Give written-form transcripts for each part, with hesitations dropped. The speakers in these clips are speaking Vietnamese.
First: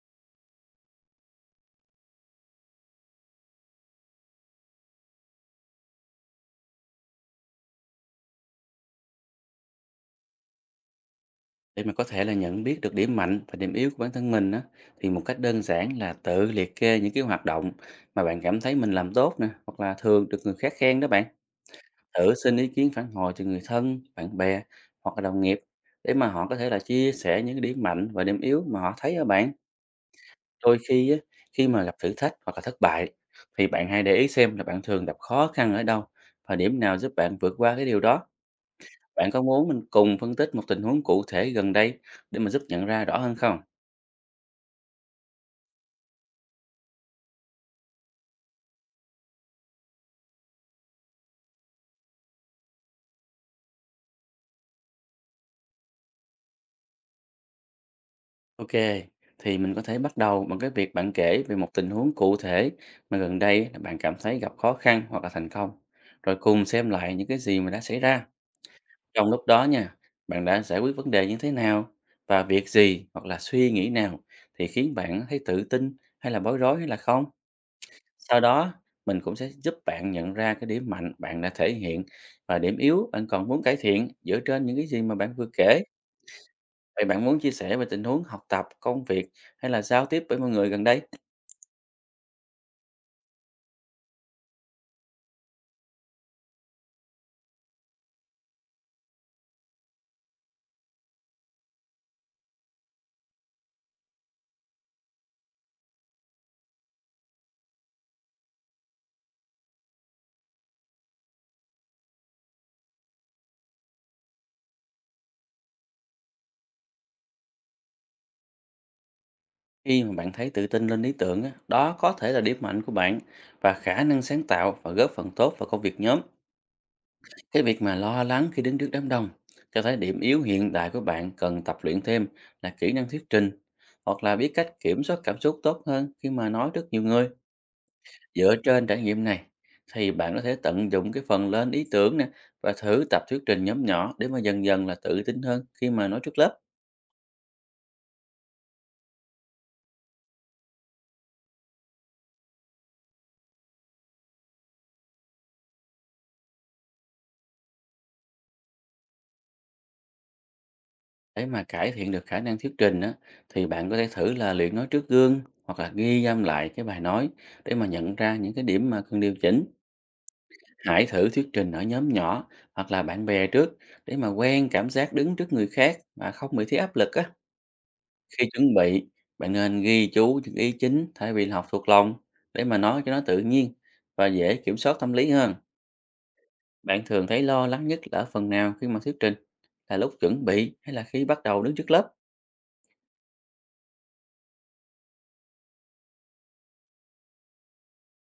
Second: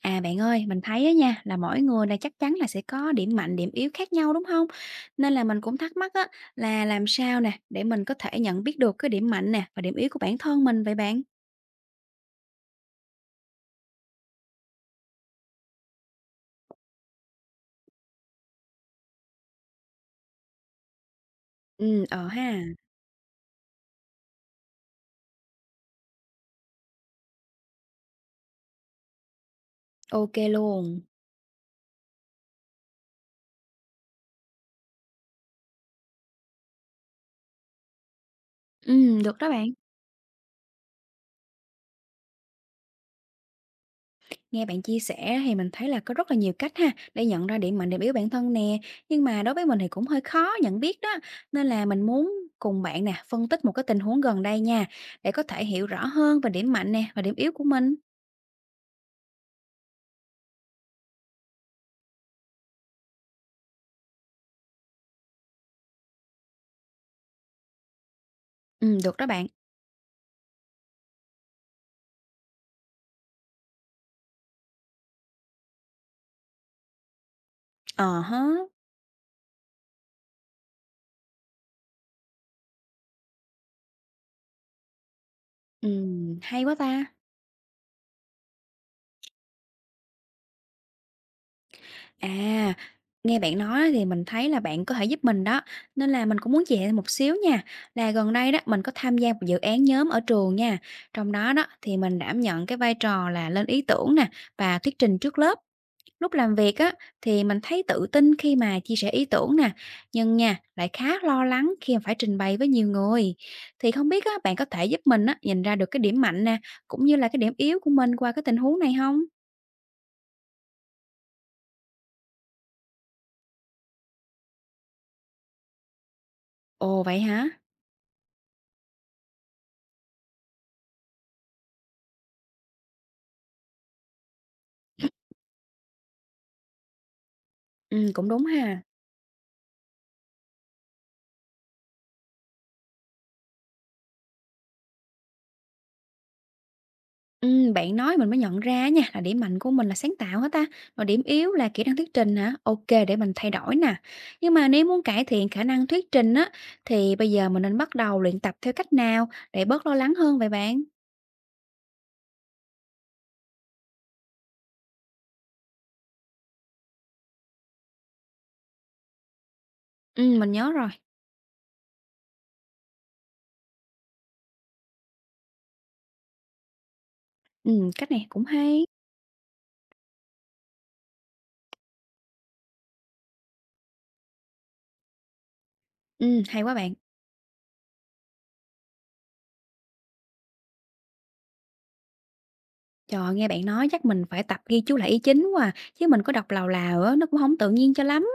À bạn ơi, mình thấy á nha là mỗi người là chắc chắn là sẽ có điểm mạnh, điểm yếu khác nhau đúng không? Nên là mình cũng thắc mắc á là làm sao nè để mình có thể nhận biết được cái điểm mạnh nè và điểm yếu của bản thân mình vậy bạn? Để mà có thể là nhận biết được điểm mạnh và điểm yếu của bản thân mình á, thì một cách đơn giản là tự liệt kê những cái hoạt động mà bạn cảm thấy mình làm tốt nè, hoặc là thường được người khác khen đó bạn. Ừ, ờ Thử xin ha, ý kiến phản hồi từ người thân, bạn bè hoặc là đồng nghiệp để mà họ có thể là chia sẻ những cái điểm mạnh và điểm yếu mà họ thấy ở bạn. ok Đôi luôn. khi á, khi mà gặp thử thách hoặc là thất bại thì bạn hãy để ý xem là bạn thường gặp khó khăn ở đâu và điểm nào giúp bạn vượt qua cái điều đó. Ừ, Bạn được có đó bạn. muốn mình cùng phân tích một tình huống cụ thể gần đây để mà giúp nhận ra rõ hơn không? Nghe bạn chia sẻ thì mình thấy là có rất là nhiều cách ha để nhận ra điểm mạnh, điểm yếu bản thân nè. Nhưng mà đối với mình thì cũng hơi khó nhận biết đó. Nên là mình muốn cùng bạn nè phân tích một cái tình huống gần đây nha để có thể hiểu rõ hơn về điểm mạnh nè và điểm yếu của mình. Ok, thì mình có thể bắt đầu bằng cái việc bạn kể về một tình huống cụ thể mà gần đây là bạn cảm thấy gặp khó khăn hoặc là thành công, rồi cùng xem lại những cái gì mà đã xảy ra. Ừ, được đó Trong lúc bạn. đó nha, bạn đã giải quyết vấn đề như thế nào và việc gì hoặc là suy nghĩ nào thì khiến bạn thấy tự tin hay là bối rối hay là không. Ờ Sau hớ, đó, mình cũng sẽ giúp bạn nhận ra cái điểm mạnh bạn đã thể hiện và điểm yếu bạn còn muốn cải thiện dựa trên những cái gì mà bạn vừa kể. Hay quá Vậy ta! bạn muốn chia sẻ về tình huống học tập, công việc hay là giao tiếp với mọi người gần đây? À, nghe bạn nói thì mình thấy là bạn có thể giúp mình đó, nên là mình cũng muốn chia sẻ một xíu nha. Là gần đây đó, mình có tham gia một dự án nhóm ở trường nha, trong đó đó thì mình đảm nhận cái vai trò là lên ý tưởng nè và thuyết trình trước lớp. Lúc làm việc á, thì mình thấy tự tin khi mà chia sẻ ý tưởng nè, nhưng nha, lại khá lo lắng khi mà phải trình bày với nhiều người. Thì không biết á, bạn có thể giúp mình á, nhìn ra được cái điểm mạnh nè, cũng như là cái điểm yếu của mình qua cái tình huống này không? Khi mà bạn thấy tự tin lên ý tưởng, á, đó có thể là điểm mạnh của bạn và khả năng sáng tạo và góp phần tốt vào công việc nhóm. Ồ, vậy hả? Cái việc mà lo lắng khi đến trước đám đông cho thấy điểm yếu hiện tại của bạn cần tập luyện thêm là kỹ năng thuyết trình hoặc là biết cách kiểm soát cảm xúc tốt hơn khi mà nói trước nhiều người. Cũng đúng Dựa ha. trên trải nghiệm này thì bạn có thể tận dụng cái phần lên ý tưởng nè và thử tập thuyết trình nhóm nhỏ để mà dần dần là tự tin hơn khi mà nói trước lớp. Bạn nói mình mới nhận ra nha, là điểm mạnh của mình là sáng tạo hả ta? Rồi điểm yếu là kỹ năng thuyết trình hả? OK, để mình thay đổi nè. Nhưng mà nếu muốn cải thiện khả năng thuyết trình á, thì bây giờ mình nên bắt đầu luyện tập theo cách nào để bớt lo lắng hơn vậy bạn? Để mà cải thiện được khả năng thuyết trình á, thì bạn có thể thử là luyện nói trước gương hoặc là ghi âm lại cái bài nói để mà nhận ra những cái điểm mà cần điều chỉnh. Mình nhớ rồi. Hãy thử thuyết trình ở nhóm nhỏ hoặc là bạn bè trước để mà quen cảm giác đứng trước người khác mà không bị thấy áp lực á. Cách này cũng Khi chuẩn hay. bị, bạn nên ghi chú những ý chính thay vì là học thuộc lòng để mà nói cho nó tự nhiên và dễ kiểm soát tâm lý hơn. Hay quá bạn. Bạn thường thấy lo lắng nhất là ở phần nào khi mà thuyết trình, là lúc chuẩn bị hay là khi bắt đầu đứng trước lớp? Trời, nghe bạn nói chắc mình phải tập ghi chú lại ý chính quá à, chứ mình có đọc lào lào á, nó cũng không tự nhiên cho lắm.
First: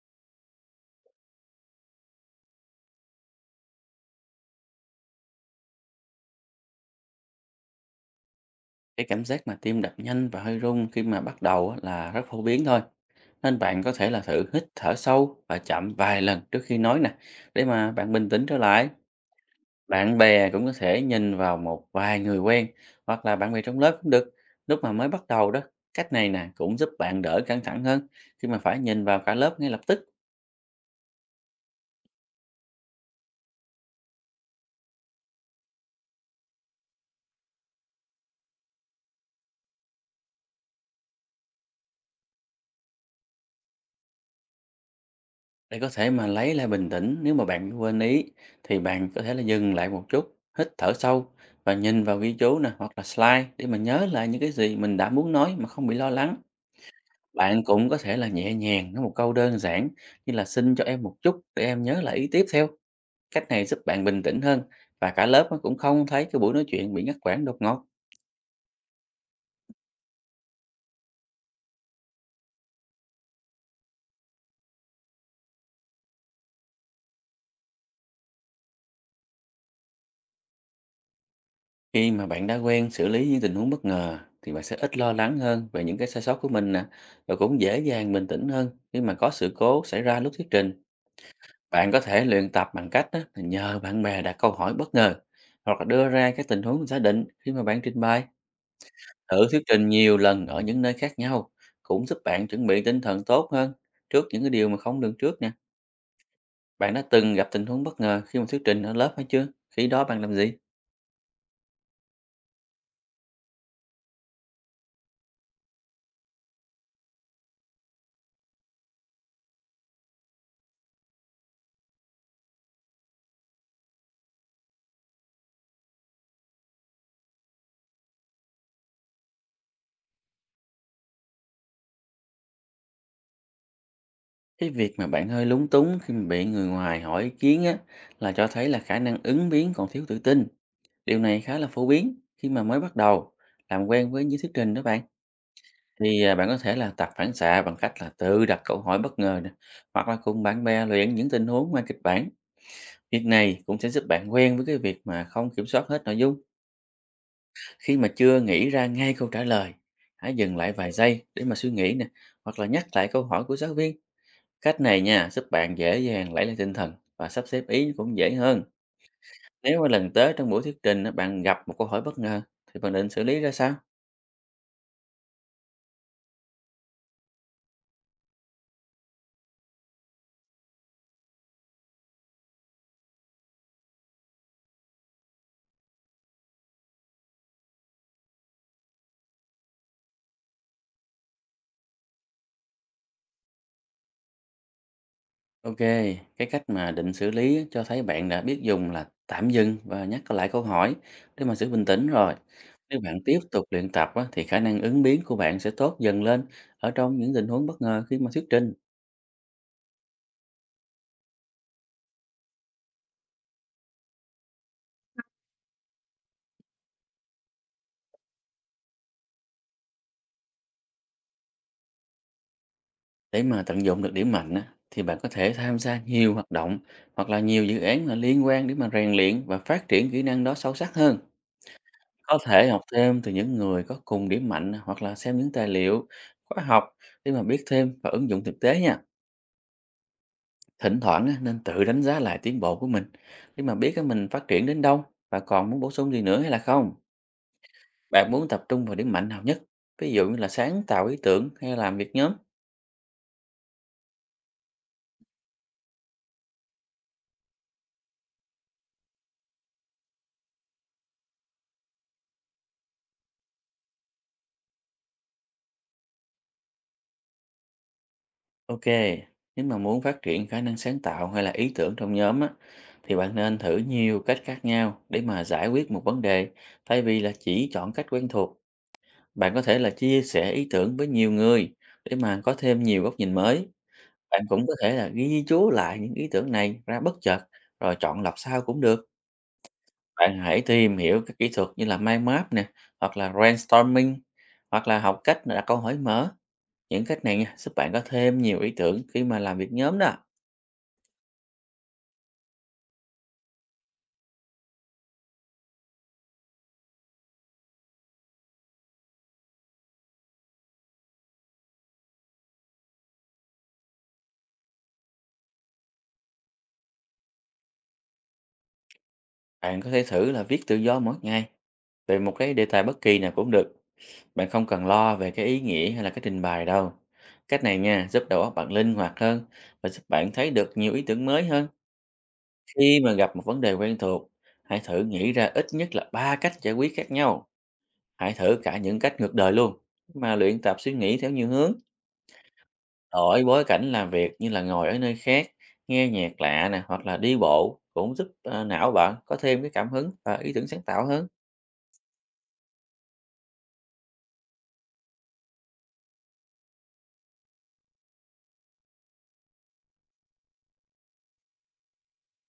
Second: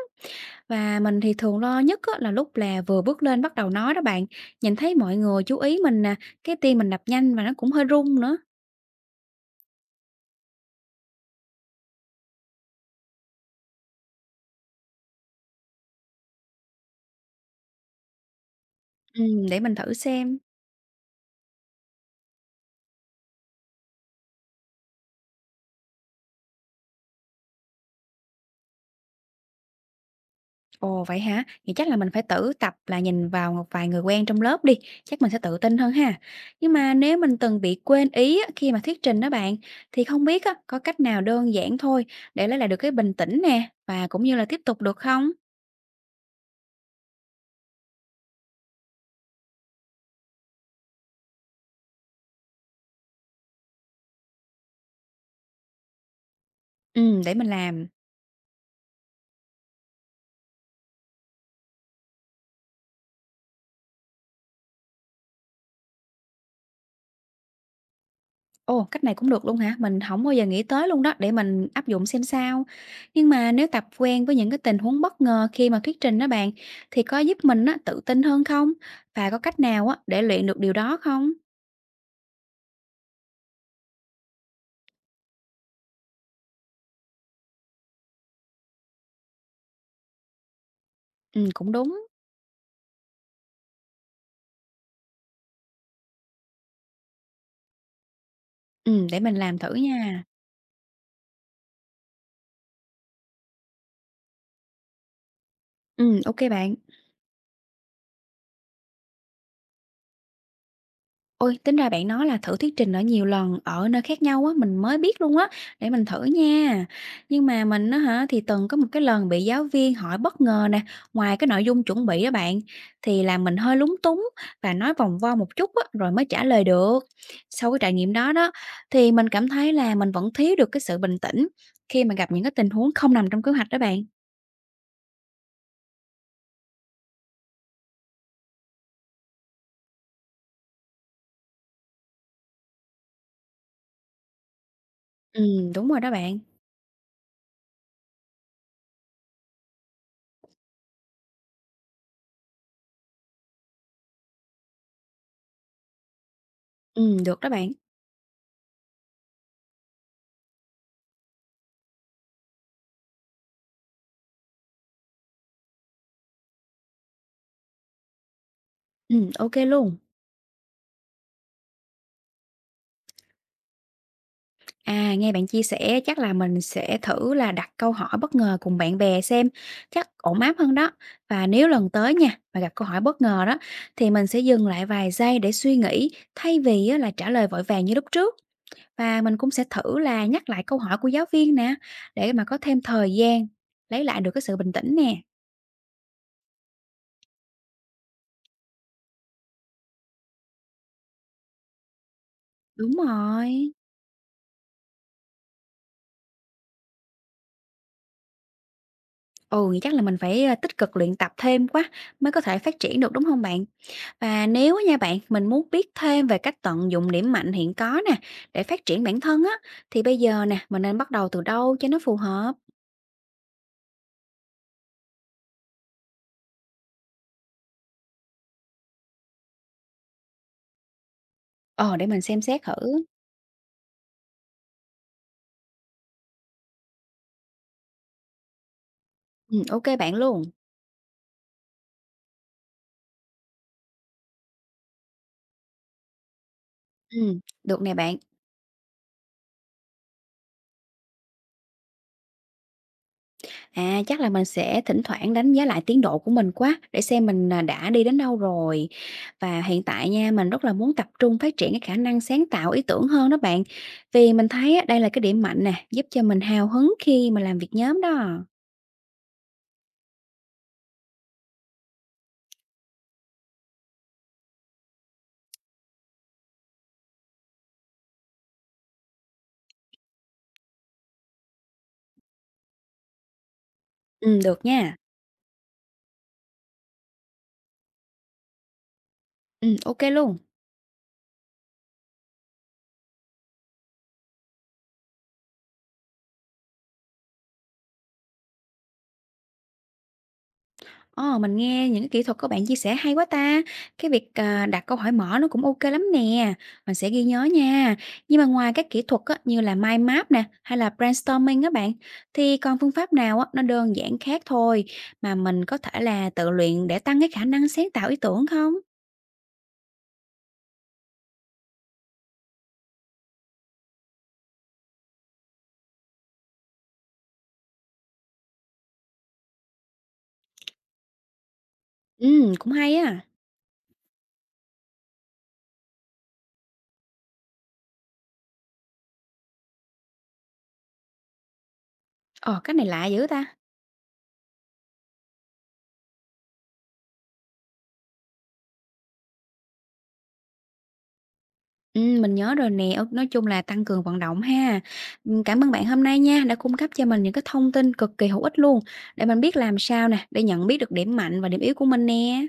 Và mình thì thường lo nhất á, là lúc là vừa bước lên bắt đầu nói đó bạn, nhìn thấy mọi người chú ý mình nè, cái tim mình đập nhanh và nó cũng hơi run nữa. Cái cảm giác mà tim đập nhanh và hơi run khi mà bắt đầu á là rất phổ biến thôi. Nên bạn có thể là thử hít thở sâu và chậm vài lần trước khi nói nè, để mà bạn bình tĩnh trở lại. Để mình thử Bạn xem. bè cũng có thể nhìn vào một vài người quen hoặc là bạn bè trong lớp cũng được. Lúc mà mới bắt đầu đó, cách này nè cũng giúp bạn đỡ căng thẳng hơn khi mà phải nhìn vào cả lớp ngay lập tức. Ồ vậy hả? Vậy chắc là mình phải tự tập là nhìn vào một vài người quen trong lớp đi, chắc mình sẽ tự tin hơn ha. Nhưng mà nếu mình từng bị quên ý á, khi mà thuyết trình đó bạn, thì không biết á, có cách nào đơn giản thôi để lấy lại được cái bình tĩnh nè và cũng như là tiếp tục được không? Để có thể mà lấy lại bình tĩnh nếu mà bạn quên ý thì bạn có thể là dừng lại một chút, hít thở sâu và nhìn vào ghi chú nè hoặc là slide để mà nhớ lại những cái gì mình đã muốn nói mà không bị lo lắng. Ừ, để mình Bạn làm. cũng có thể là nhẹ nhàng nói một câu đơn giản như là xin cho em một chút để em nhớ lại ý tiếp theo. Cách này giúp bạn bình tĩnh hơn và cả lớp nó cũng không thấy cái buổi nói chuyện bị ngắt quãng đột ngột. Ồ, cách này cũng được luôn hả? Mình hổng bao giờ nghĩ tới luôn đó, để mình áp dụng xem sao. Nhưng mà nếu tập quen với những cái tình huống bất ngờ khi mà thuyết trình đó bạn, thì có giúp mình á, tự tin hơn không? Và có cách nào á, để luyện được điều đó không? Khi mà bạn đã quen xử lý những tình huống bất ngờ thì bạn sẽ ít lo lắng hơn về những cái sai sót của mình nè và cũng dễ dàng bình tĩnh hơn khi mà có sự cố xảy ra lúc thuyết trình. Cũng Bạn đúng. có thể luyện tập bằng cách á, là nhờ bạn bè đặt câu hỏi bất ngờ hoặc là đưa ra các tình huống giả định khi mà bạn trình bày. Để mình Thử làm thuyết thử trình nhiều nha. lần ở những nơi khác nhau cũng giúp bạn chuẩn bị tinh thần tốt hơn trước những cái điều mà không lường trước nè. Ô bạn. Bạn đã từng gặp tình huống bất ngờ khi mà thuyết trình ở lớp hay chưa? Khi đó bạn làm gì? Ôi, tính ra bạn nói là thử thuyết trình ở nhiều lần ở nơi khác nhau á, mình mới biết luôn á, để mình thử nha. Nhưng mà mình á hả, thì từng có một cái lần bị giáo viên hỏi bất ngờ nè, ngoài cái nội dung chuẩn bị đó bạn, thì làm mình hơi lúng túng và nói vòng vo một chút á, rồi mới trả lời được. Sau cái trải nghiệm đó đó, thì mình cảm thấy là mình vẫn thiếu được cái sự bình tĩnh khi mà gặp những cái tình huống không nằm trong kế hoạch đó bạn. Cái việc mà bạn hơi lúng túng khi mà bị người ngoài hỏi ý kiến á, là cho thấy là khả năng ứng biến còn thiếu tự tin. Điều này khá là phổ biến khi mà mới bắt đầu làm quen với những thuyết trình đó bạn. Ừ, đúng rồi đó bạn. Bạn có thể là tập phản xạ bằng cách là tự đặt câu hỏi bất ngờ nè, hoặc là cùng bạn bè luyện những tình huống ngoài kịch bản. Việc này cũng sẽ giúp bạn quen với cái việc mà không kiểm soát hết nội dung. Ừ, được đó bạn. Khi mà chưa nghĩ ra ngay câu trả lời, hãy dừng lại vài giây để mà suy nghĩ nè, hoặc là nhắc lại câu hỏi của giáo viên. Cách này nha, giúp bạn dễ dàng lấy lại tinh thần và sắp xếp ý cũng dễ hơn. Ừ, ok Nếu mà luôn. lần tới trong buổi thuyết trình á, bạn gặp một câu hỏi bất ngờ thì bạn định xử lý ra sao? À, nghe bạn chia sẻ chắc là mình sẽ thử là đặt câu hỏi bất ngờ cùng bạn bè xem, chắc ổn áp hơn đó. Và nếu lần tới nha, mà gặp câu hỏi bất ngờ đó, thì mình sẽ dừng lại vài giây để suy nghĩ thay vì á, là trả lời vội vàng như lúc trước. Và mình cũng sẽ thử là nhắc lại câu hỏi của giáo viên nè, để mà có thêm thời gian lấy lại được cái sự bình tĩnh nè. Ok, cái cách mà định xử lý á, cho thấy bạn đã biết dùng là tạm dừng và nhắc lại câu hỏi để mà giữ bình tĩnh rồi. Đúng Nếu bạn tiếp tục rồi. luyện tập á, thì khả năng ứng biến của bạn sẽ tốt dần lên ở trong những tình huống bất ngờ khi mà thuyết trình. Ồ, vậy chắc là mình phải tích cực luyện tập thêm quá mới có thể phát triển được đúng không bạn? Và nếu á nha bạn, mình muốn biết thêm về cách tận dụng điểm mạnh hiện có nè, để phát triển bản thân á, thì bây giờ nè, mình nên bắt đầu từ đâu cho nó phù hợp? Để mà tận dụng được điểm mạnh á, thì bạn có thể tham gia nhiều hoạt động hoặc là nhiều dự án mà liên quan để mà rèn luyện và phát triển kỹ năng đó sâu sắc hơn. Ờ, để mình Có xem xét thể thử. học thêm từ những người có cùng điểm mạnh hoặc là xem những tài liệu, khóa học để mà biết thêm và ứng dụng thực tế nha. Ừ, ok bạn luôn. Thỉnh thoảng á, nên tự đánh giá lại tiến bộ của mình để mà biết á, mình phát triển đến đâu và còn muốn bổ sung gì nữa hay là không. Ừ, được nè bạn. Bạn muốn tập trung vào điểm mạnh nào nhất, ví dụ như là sáng tạo ý tưởng hay làm việc nhóm. À, chắc là mình sẽ thỉnh thoảng đánh giá lại tiến độ của mình quá, để xem mình đã đi đến đâu rồi. Và hiện tại nha, mình rất là muốn tập trung phát triển cái khả năng sáng tạo ý tưởng hơn đó bạn. Vì mình thấy á, đây là cái điểm mạnh nè, giúp cho mình hào hứng khi mà làm việc nhóm đó. Ok, nếu mà muốn phát triển khả năng sáng tạo hay là ý tưởng trong nhóm á, thì bạn nên thử nhiều cách khác nhau để mà giải quyết một vấn đề, thay vì là chỉ chọn cách quen thuộc. Bạn có thể là chia sẻ ý tưởng với nhiều người để mà có thêm nhiều góc nhìn mới. Ừ, Bạn được cũng có thể nha. là ghi chú lại những ý tưởng này ra bất chợt rồi chọn lọc sau cũng được. Ừ, ok luôn. Bạn hãy tìm hiểu các kỹ thuật như là mind map nè, hoặc là brainstorming, hoặc là học cách đặt câu hỏi mở. Những cách này nha, giúp bạn có thêm nhiều ý tưởng khi mà làm việc nhóm đó. Ờ, mình nghe những cái kỹ thuật của bạn chia sẻ hay quá ta. Cái việc, đặt câu hỏi mở nó cũng ok lắm nè, mình sẽ ghi nhớ nha. Nhưng mà ngoài các kỹ thuật á, như là mind map nè, hay là brainstorming á bạn, thì còn phương pháp nào á, nó đơn giản khác thôi mà mình có thể là tự luyện để tăng cái khả năng sáng tạo ý tưởng không? Bạn có thể thử là viết tự do mỗi ngày về một cái đề tài bất kỳ nào cũng được. Bạn không cần lo về cái ý nghĩa hay là cái trình bày đâu. Cách này nha, giúp đầu óc bạn linh hoạt hơn và giúp bạn thấy được nhiều ý tưởng mới hơn. Cũng hay Khi mà á. gặp một vấn đề quen thuộc, hãy thử nghĩ ra ít nhất là ba cách giải quyết khác nhau. Hãy thử cả những cách ngược đời luôn. Mà luyện tập suy nghĩ theo nhiều hướng, Ồ cái này lạ dữ đổi ta. bối cảnh làm việc như là ngồi ở nơi khác, nghe nhạc lạ nè, hoặc là đi bộ cũng giúp não bạn có thêm cái cảm hứng và ý tưởng sáng tạo hơn. Mình nhớ rồi nè, nói chung là tăng cường vận động ha. Cảm ơn bạn hôm nay nha, đã cung cấp cho mình những cái thông tin cực kỳ hữu ích luôn, để mình biết làm sao nè, để nhận biết được điểm mạnh và điểm yếu của mình nè.